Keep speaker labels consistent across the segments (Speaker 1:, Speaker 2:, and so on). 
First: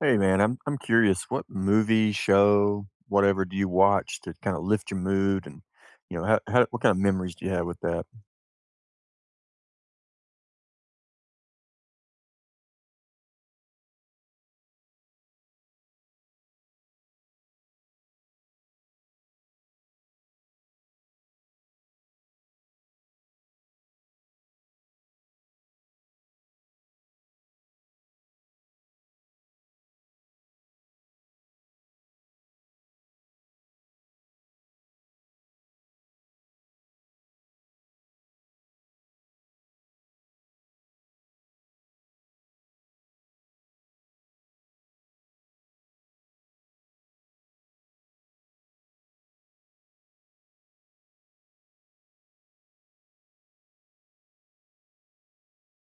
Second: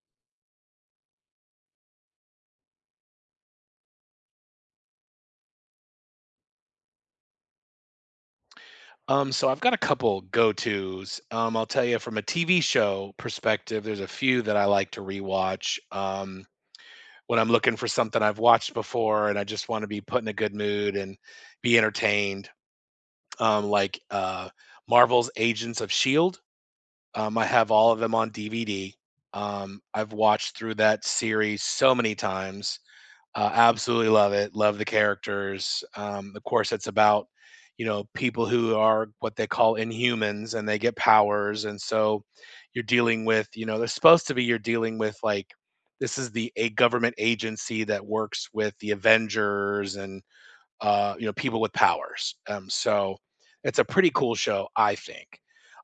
Speaker 1: Hey man, I'm curious, what movie, show, whatever do you watch to kind of lift your mood and you know, how, what kind of memories do you have with that?
Speaker 2: So I've got a couple go-tos. I'll tell you from a TV show perspective, there's a few that I like to rewatch. When I'm looking for something I've watched before and I just want to be put in a good mood and be entertained, um, like uh, Marvel's Agents of Shield. I have all of them on DVD. I've watched through that series so many times absolutely love it. Love the characters. Of course, it's about you know people who are what they call inhumans, and they get powers, and so you're dealing with you know they're supposed to be you're dealing with like this is the a government agency that works with the Avengers and you know people with powers. So it's a pretty cool show, I think.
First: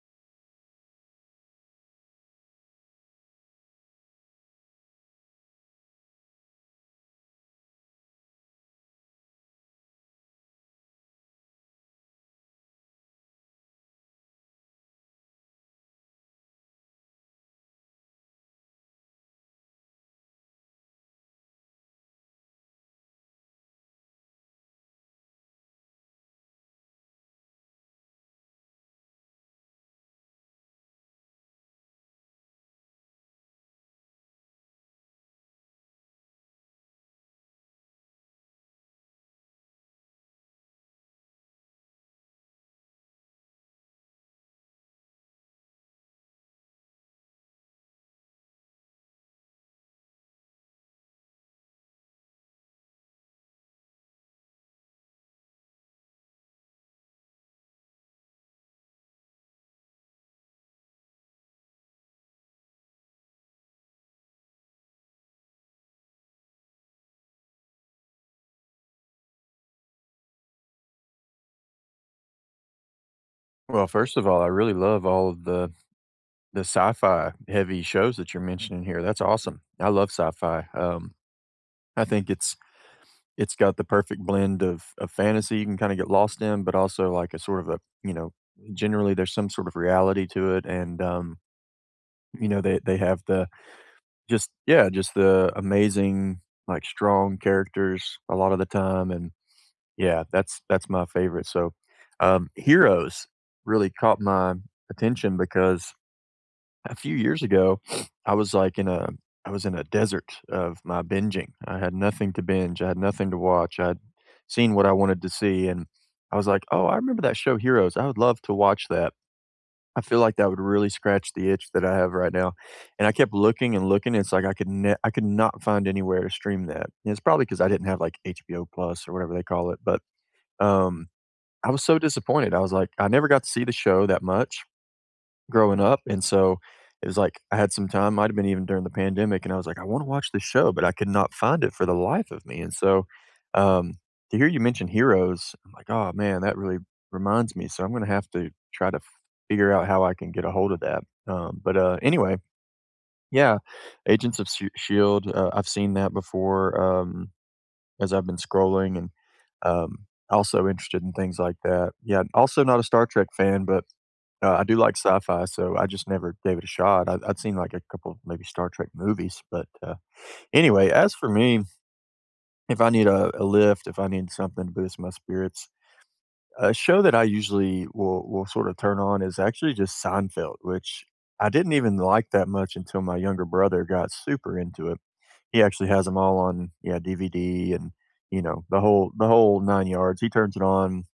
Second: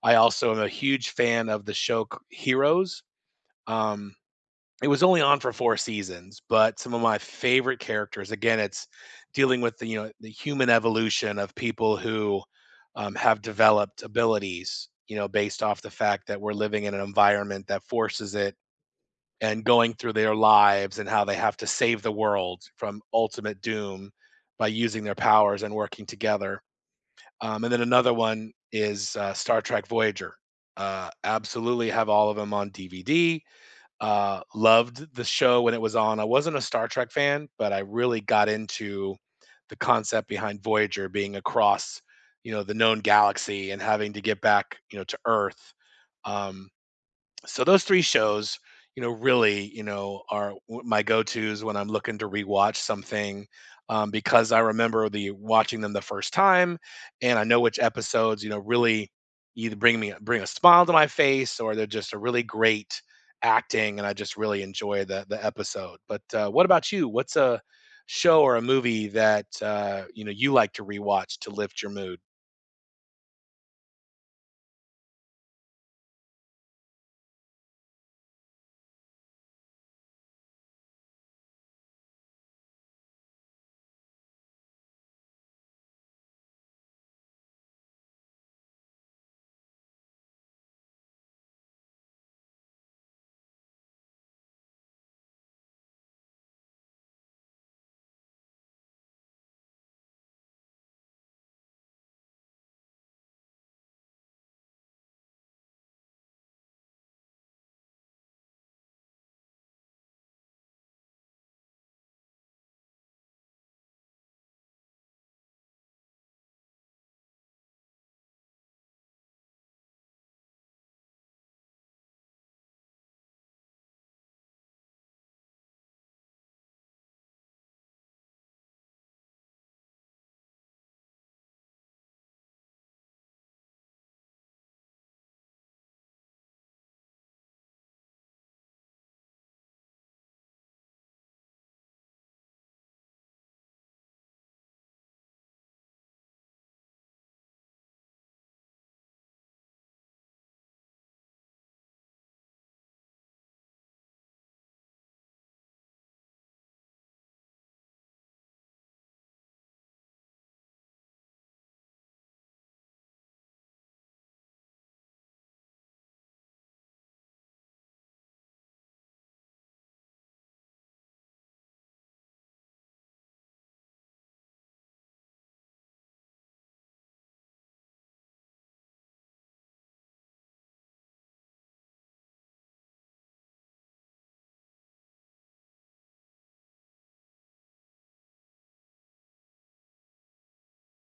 Speaker 2: I also am a huge fan of the show Heroes. Um, it was only on for four seasons, but some of my favorite characters. Again, it's dealing with the you know the human evolution of people who have developed abilities, you know, based off the fact that we're living in an environment that forces it, and going through their lives and how they have to save the world from ultimate doom by using their powers and working together. And then another one is Star Trek Voyager. Absolutely have all of them on DVD loved the show when it was on. I wasn't a Star Trek fan, but I really got into the concept behind Voyager being across, you know, the known galaxy and having to get back, you know, to Earth. Um, so those three shows you know really you know are my go-to's when I'm looking to rewatch something because I remember the watching them the first time and I know which episodes you know really either bring a smile to my face or they're just a really great acting and I just really enjoy the episode but what about you? What's a show or a movie that you know you like to rewatch to lift your mood
Speaker 1: Well, first of all, I really love all of the sci-fi heavy shows that you're mentioning here. That's awesome. I love sci-fi. I think it's got the perfect blend of fantasy you can kind of get lost in, but also like a sort of a you know, generally there's some sort of reality to it, and you know, they have the just yeah, just the amazing, like, strong characters a lot of the time, and yeah, that's my favorite, so, Heroes really caught my attention because a few years ago, I was, like, in a I was in a desert of my binging. I had nothing to binge, I had nothing to watch, I'd seen what I wanted to see, and I was like, "Oh, I remember that show Heroes, I would love to watch that." I feel like that would really scratch the itch that I have right now, and I kept looking and looking, it's like I could ne I could not find anywhere to stream that, and it's probably because I didn't have, like, HBO Plus or whatever they call it, but, um, I was so disappointed, I was like, I never got to see the show that much growing up, and so it was like I had some time, might have been even during the pandemic, and I was like, "I wanna watch this show," but I could not find it for the life of me, and so, um, to hear you mention Heroes, I'm like, "Oh, man, that really reminds me," so I'm gonna have to try to figure out how I can get a hold of that, but, anyway, yeah, Agents of Sh Shield, I've seen that before, as I've been scrolling and, also interested in things like that. Yeah, also not a Star Trek fan, but I do like sci-fi, so I just never gave it a shot. I'd seen like a couple, maybe Star Trek movies, but anyway, as for me, if I need a lift, if I need something to boost my spirits, a show that I usually will sort of turn on is actually just Seinfeld, which I didn't even like that much until my younger brother got super into it. He actually has them all on yeah DVD and you know the whole nine yards. He turns it on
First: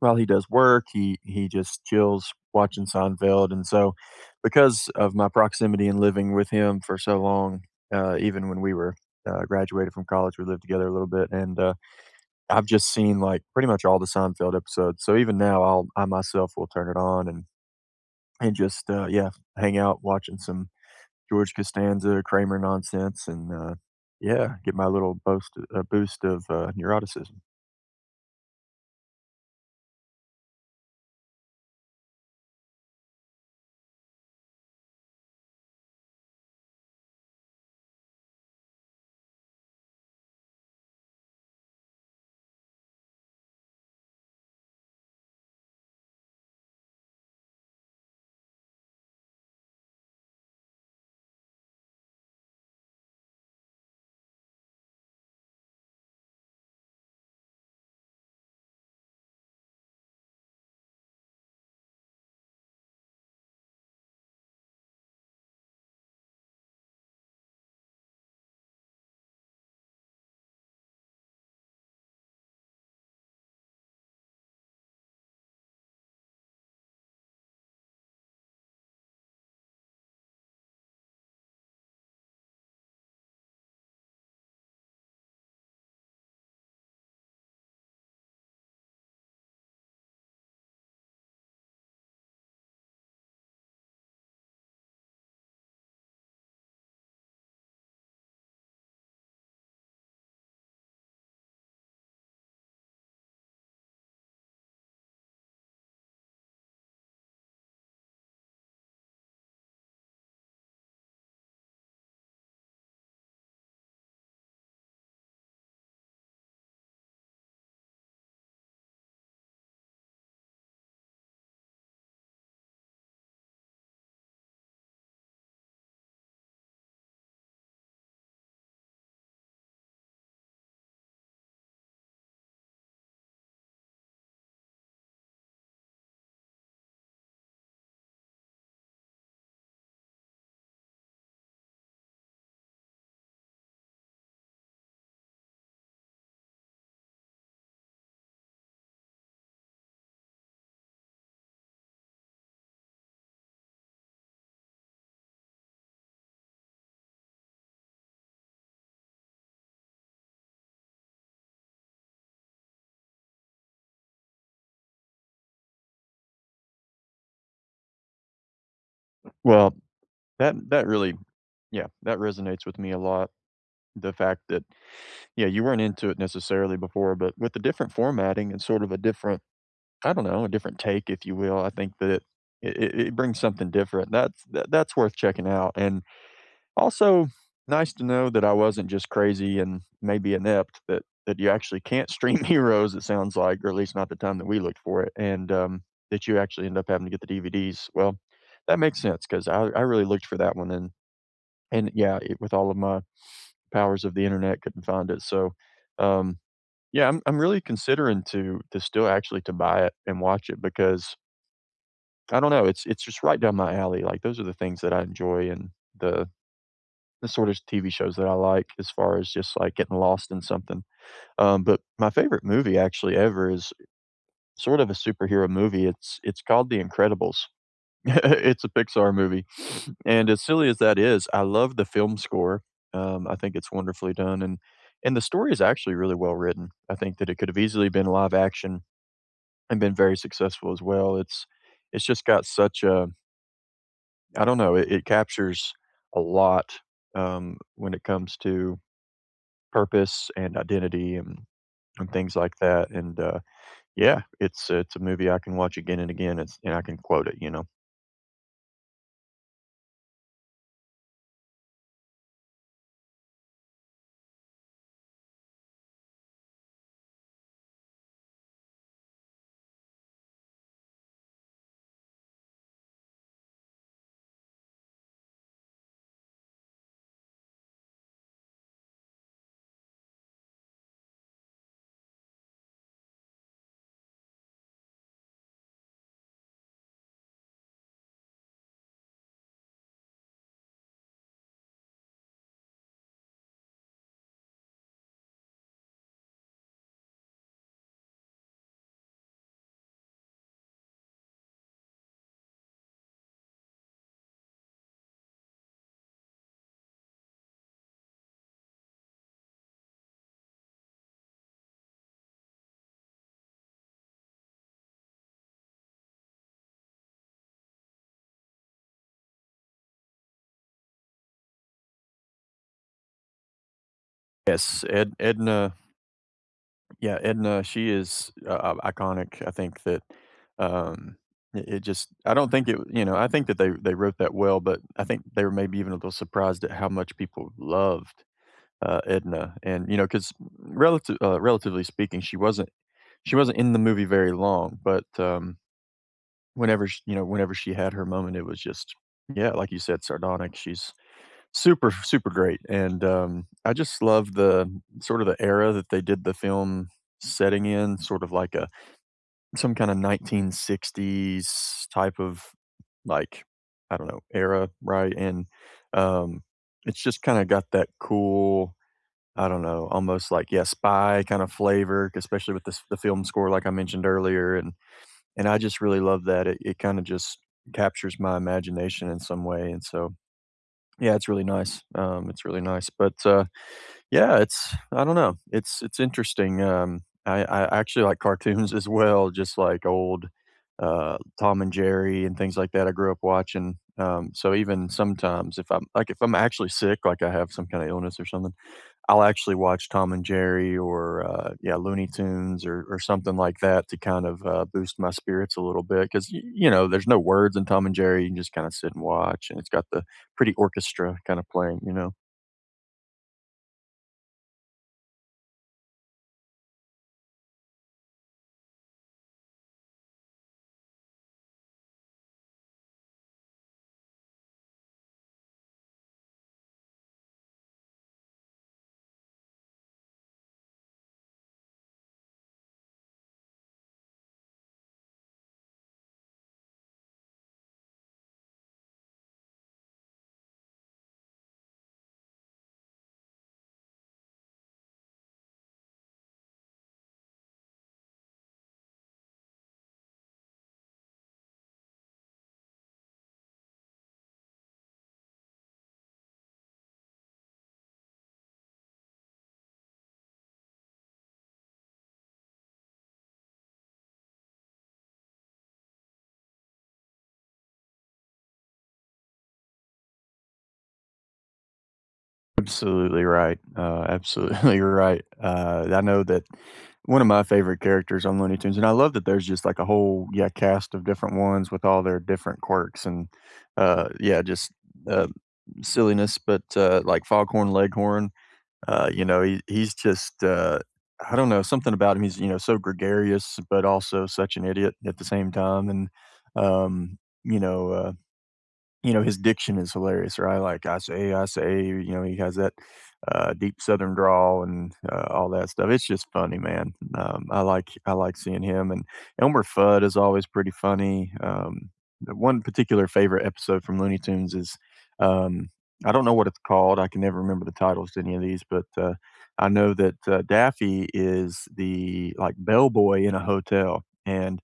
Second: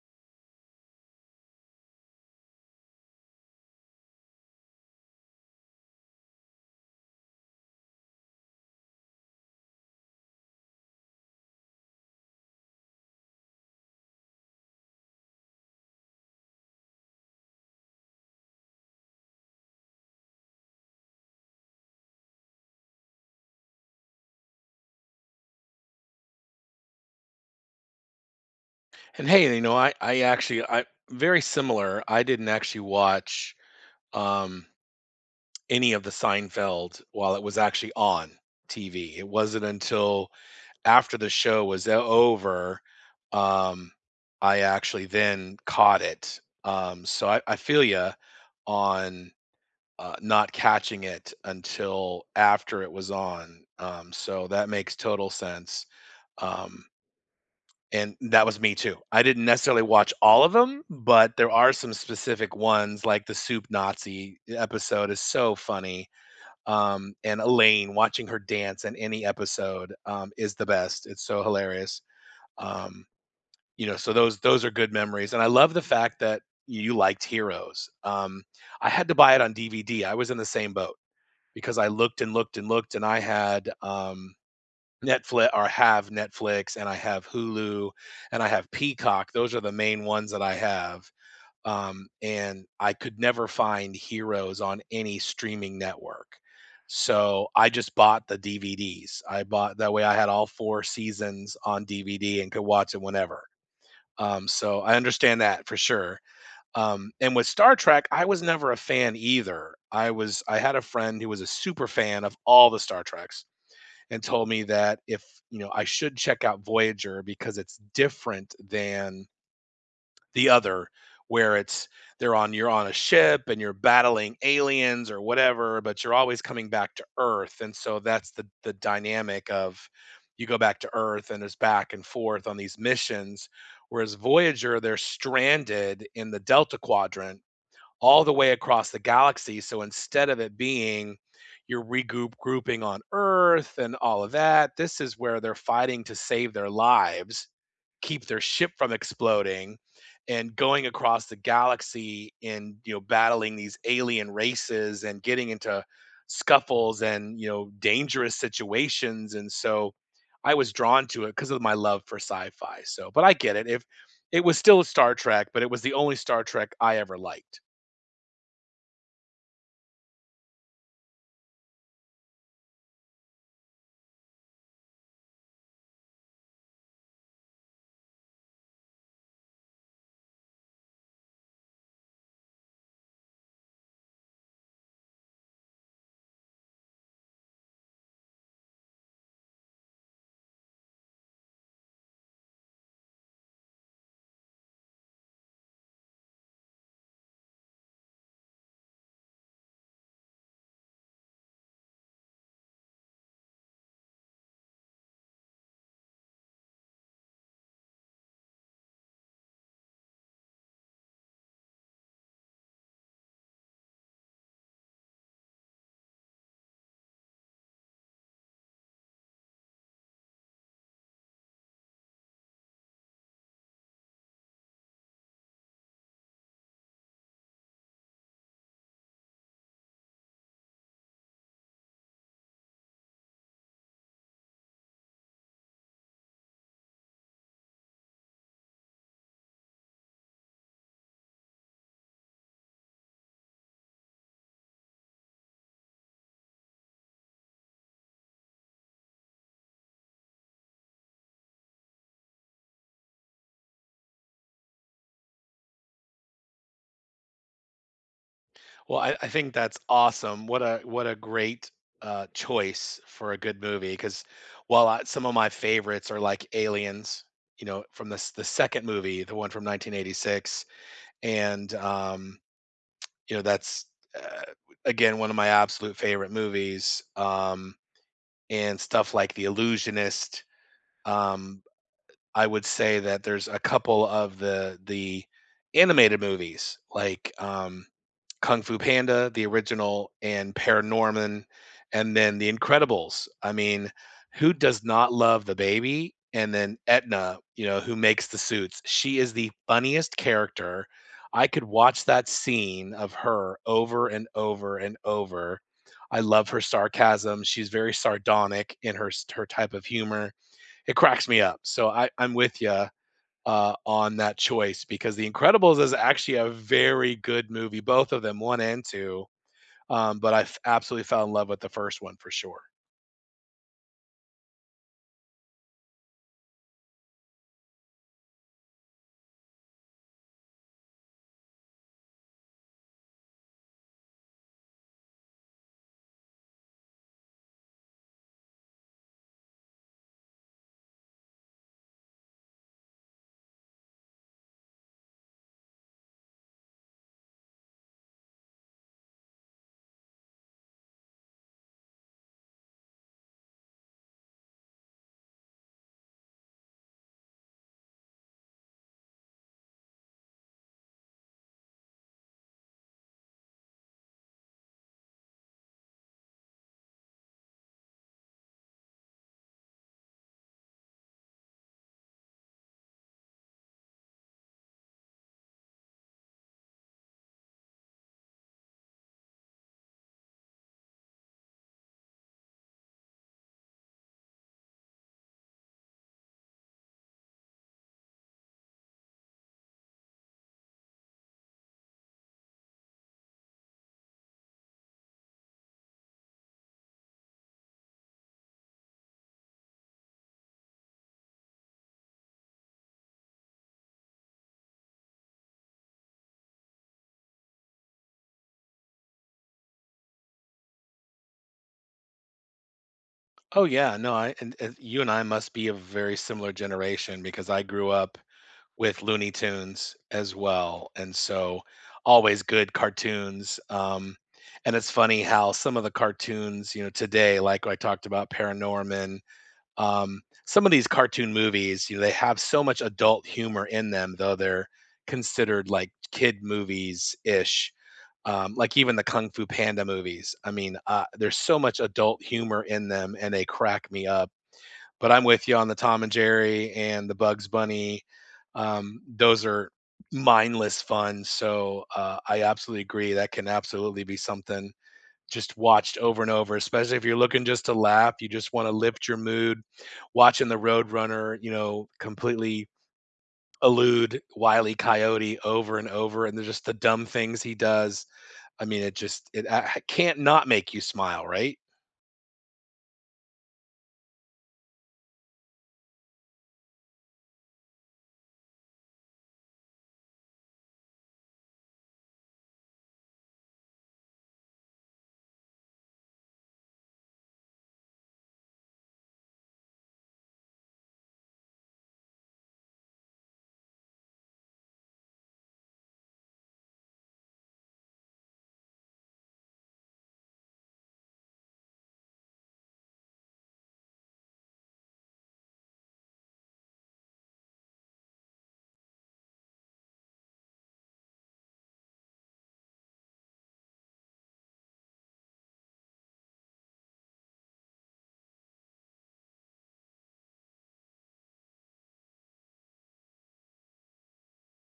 Speaker 1: well, he does work, he just chills watching Seinfeld, and so because of my proximity and living with him for so long, even when we were, graduated from college, we lived together a little bit, and, I've just seen, like, pretty much all the Seinfeld episodes, so even now, I myself will turn it on and just, yeah, hang out watching some George Costanza, Kramer nonsense, and, yeah, get my little boost of, neuroticism.
Speaker 2: and hey you know I actually I very similar. I didn't actually watch um, any of the Seinfeld while it was actually on TV. It wasn't until after the show was over, um, I actually then caught it. So I feel you on not catching it until after it was on. So that makes total sense. Um, and that was me too. I didn't necessarily watch all of them, but there are some specific ones, like the Soup Nazi episode is so funny and Elaine watching her dance in any episode is the best. It's so hilarious. Um, you know, so those are good memories, and I love the fact that you liked Heroes. I had to buy it on DVD. I was in the same boat because I looked and looked and looked, and I had Netflix, or have Netflix, and I have Hulu, and I have Peacock. Those are the main ones that I have and I could never find Heroes on any streaming network. So I just bought the DVDs. I bought that way I had all four seasons on DVD and could watch it whenever. So I understand that for sure. And with Star Trek, I was never a fan either. I had a friend who was a super fan of all the Star Treks and told me that if you know I should check out Voyager because it's different than the other where it's they're on you're on a ship and you're battling aliens or whatever but you're always coming back to earth and so that's the dynamic of you go back to earth and it's back and forth on these missions whereas voyager they're stranded in the delta quadrant all the way across the galaxy so instead of it being you're regroup grouping on earth and all of that this is where they're fighting to save their lives, keep their ship from exploding and going across the galaxy and you know battling these alien races and getting into scuffles and you know dangerous situations and so I was drawn to it because of my love for sci-fi. So but I get it if it was still Star Trek, but it was the only Star Trek I ever liked.
Speaker 1: Well, that really yeah, that resonates with me a lot. The fact that yeah, you weren't into it necessarily before, but with the different formatting and sort of a different, I don't know, a different take, if you will, I think that it brings something different. That's worth checking out, and also nice to know that I wasn't just crazy and maybe inept. That you actually can't stream Heroes. It sounds like, or at least not the time that we looked for it, and that you actually end up having to get the DVDs. Well, that makes sense because I really looked for that one, and yeah, it, with all of my powers of the internet couldn't find it. So, um, yeah, I'm really considering to still actually to buy it and watch it because I don't know, it's just right down my alley. Like those are the things that I enjoy and the the sort of TV shows that I like as far as just like getting lost in something. But my favorite movie actually ever is sort of a superhero movie. It's called The Incredibles. It's a Pixar movie, and as silly as that is, I love the film score. I think it's wonderfully done, and the story is actually really well written. I think that it could have easily been live action and been very successful as well. It's just got such a I don't know, it captures a lot when it comes to purpose and identity and things like that. And yeah, it's a movie I can watch again and again. It's and I can quote it. You know.
Speaker 2: Well, I think that's awesome. What a great choice for a good movie. Because while I, some of my favorites are like Aliens, you know, from the second movie, the one from 1986, and you know that's uh, again one of my absolute favorite movies. And stuff like The Illusionist. Um, I would say that there's a couple of the animated movies like Kung Fu Panda, the original, and Paranorman, and then The Incredibles. I mean, who does not love the baby? And then Etna, you know, who makes the suits. She is the funniest character. I could watch that scene of her over and over and over. I love her sarcasm. She's very sardonic in her type of humor. It cracks me up. So I'm with you on that choice because The Incredibles is actually a very good movie, both of them, 1 and 2, but I f absolutely fell in love with the first one for sure.
Speaker 1: Yes, Edna. Yeah, Edna, she is, I iconic. I think that, um, it it just I don't think it you know, I think that they wrote that well, but I think they were maybe even a little surprised at how much people loved, Edna, and, you know, 'cause relatively speaking, she wasn't in the movie very long, but, whenever sh you know, whenever she had her moment, it was just yeah, like you said, sardonic. She's super, super great, and, I just love the sort of the era that they did the film setting in, sort of like a some kinda 1960s type of, like, I don't know, era, right? And, um, it's just kinda got that cool, I don't know, almost like, yeah, spy kind of flavor, especially with this the film score, like I mentioned earlier, and I just really love that. It kinda just captures my imagination in some way, and so yeah, it's really nice. It's really nice, but, yeah, it's I don't know, it's interesting, I actually like cartoons as well, just like old, Tom and Jerry and things like that I grew up watching, so even sometimes if I'm like, if I'm actually sick, like I have some kinda illness or something I'll actually watch Tom and Jerry or, yeah, Looney Tunes or something like that to kind of, boost my spirits a little bit because you know, there's no words in Tom and Jerry, you can just kinda sit and watch, and it's got the pretty orchestra kinda playing, you know?
Speaker 2: Oh, yeah, no, I and you and I must be a very similar generation because I grew up with Looney Tunes as well, and so always good cartoons, and it's funny how some of the cartoons, you know, today, like I talked about Paranorman, Um, some of these cartoon movies, you know, they have so much adult humor in them, though they're considered like kid movies ish. Like even the Kung Fu Panda movies. I mean, there's so much adult humor in them, and they crack me up. But I'm with you on the Tom and Jerry and the Bugs Bunny. Those are mindless fun. So I absolutely agree. That can absolutely be something just watched over and over, especially if you're looking just to laugh, you just want to lift your mood. Watching the Roadrunner, you know, completely elude Wile E. Coyote over and over, and there's just the dumb things he does. I mean, it can't not make you smile, right?
Speaker 1: Absolutely right, absolutely right, I know that one of my favorite characters on Looney Tunes and I love that there's just, like, a whole, yeah, cast of different ones with all their different quirks and, yeah, just, uh, silliness, but, like Foghorn Leghorn. You know, he's just, I don't know, something about him. He's, you know, so gregarious, but also such an idiot at the same time. And, um, you know, uh, you know, his diction is hilarious, right? Like, I say," you know, he has that, deep Southern drawl and, all that stuff. It's just funny, man. I like seeing him, and Elmer Fudd is always pretty funny. The one particular favorite episode from Looney Tunes is, um, I don't know what it's called, I can never remember the titles to any of these, but, I know that, Daffy is the, like, bellboy in a hotel, and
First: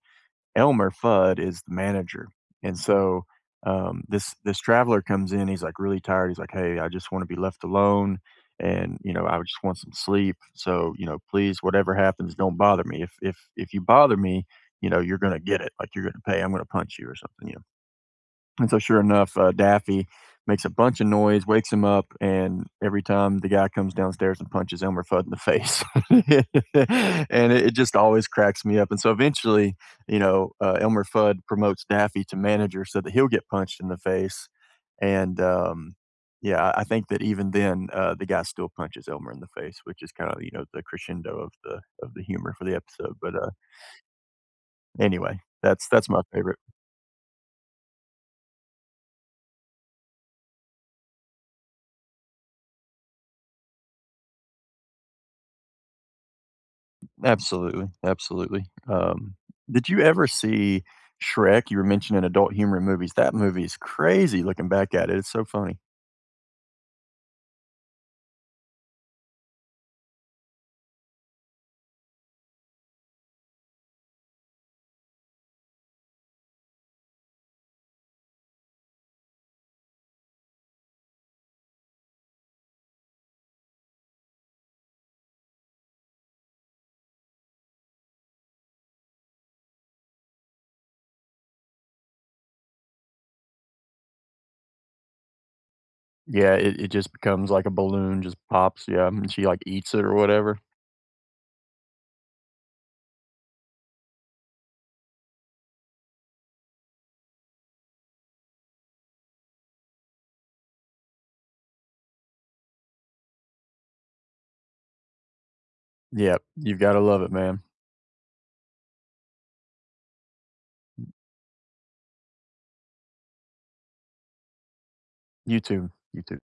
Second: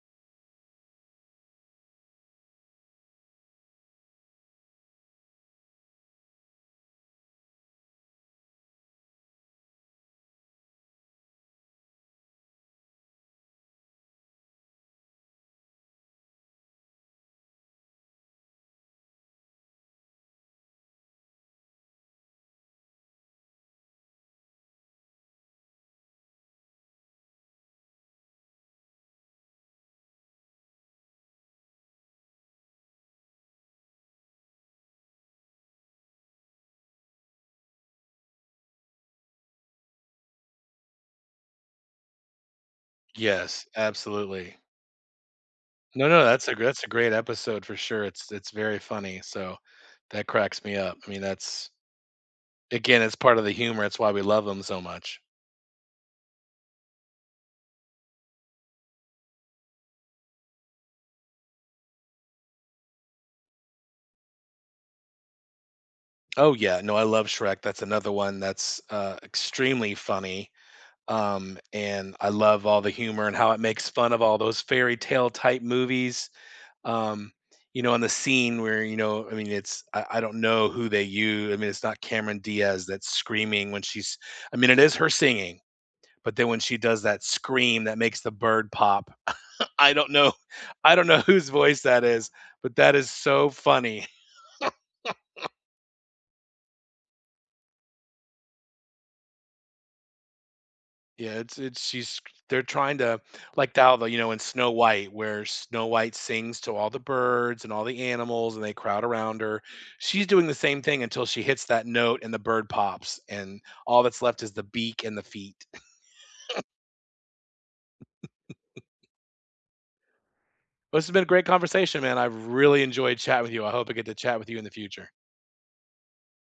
Speaker 1: Elmer Fudd is the manager, and so, this traveler comes in, he's, like, really tired, he's like, "Hey, I just wanna be left alone, and, you know, I just want some sleep, so, you know, please, whatever happens, don't bother me. If if you bother me, you know, you're gonna get it, like, you're gonna pay, I'm gonna punch you or something, you and so, sure enough, Daffy makes a bunch of noise, wakes him up, and every time the guy comes downstairs and punches Elmer Fudd in the face, and it just always cracks me up. And so, eventually, you know, Elmer Fudd promotes Daffy to manager so that he'll get punched in the face. And yeah, I think that even then, the guy still punches Elmer in the face, which is kind of you know the crescendo of the humor for the episode. But
Speaker 2: Yes, absolutely.
Speaker 1: anyway, that's
Speaker 2: No,
Speaker 1: my
Speaker 2: no, that's a
Speaker 1: favorite.
Speaker 2: that's a great episode for sure. It's very funny, so that cracks me up. I mean, that's again, it's part of the humor. It's why we love them so much.
Speaker 1: Absolutely, absolutely. Did you ever see Shrek? You were mentioning adult humor in movies. That movie is crazy looking back at it. It's so funny.
Speaker 2: Oh yeah, no, I love Shrek. That's another one that's extremely funny. And I love all the humor and how it makes fun of all those fairy tale type movies. Um, you know, on the scene where, you know, I mean, I don't know who they use. I mean, it's not Cameron Diaz that's screaming when she's, I mean, it is her singing, but then when she does that scream that makes the bird pop, I don't know, I don't know whose voice that is, but that is so funny.
Speaker 1: Yeah, it just becomes like a balloon, just pops. Yeah, and she like eats it or whatever.
Speaker 2: Yeah, it's she's they're trying to like how the you know in Snow White where Snow White sings to all the birds and all the animals and they crowd around her. She's doing the same thing until she hits that note and the bird pops and all that's left is the beak and the feet.
Speaker 1: Yeah, you've got to love it, man.
Speaker 2: This has been a great conversation, man. I've really enjoyed chatting with you. I hope I get to chat with you in the future.
Speaker 1: You too. You too.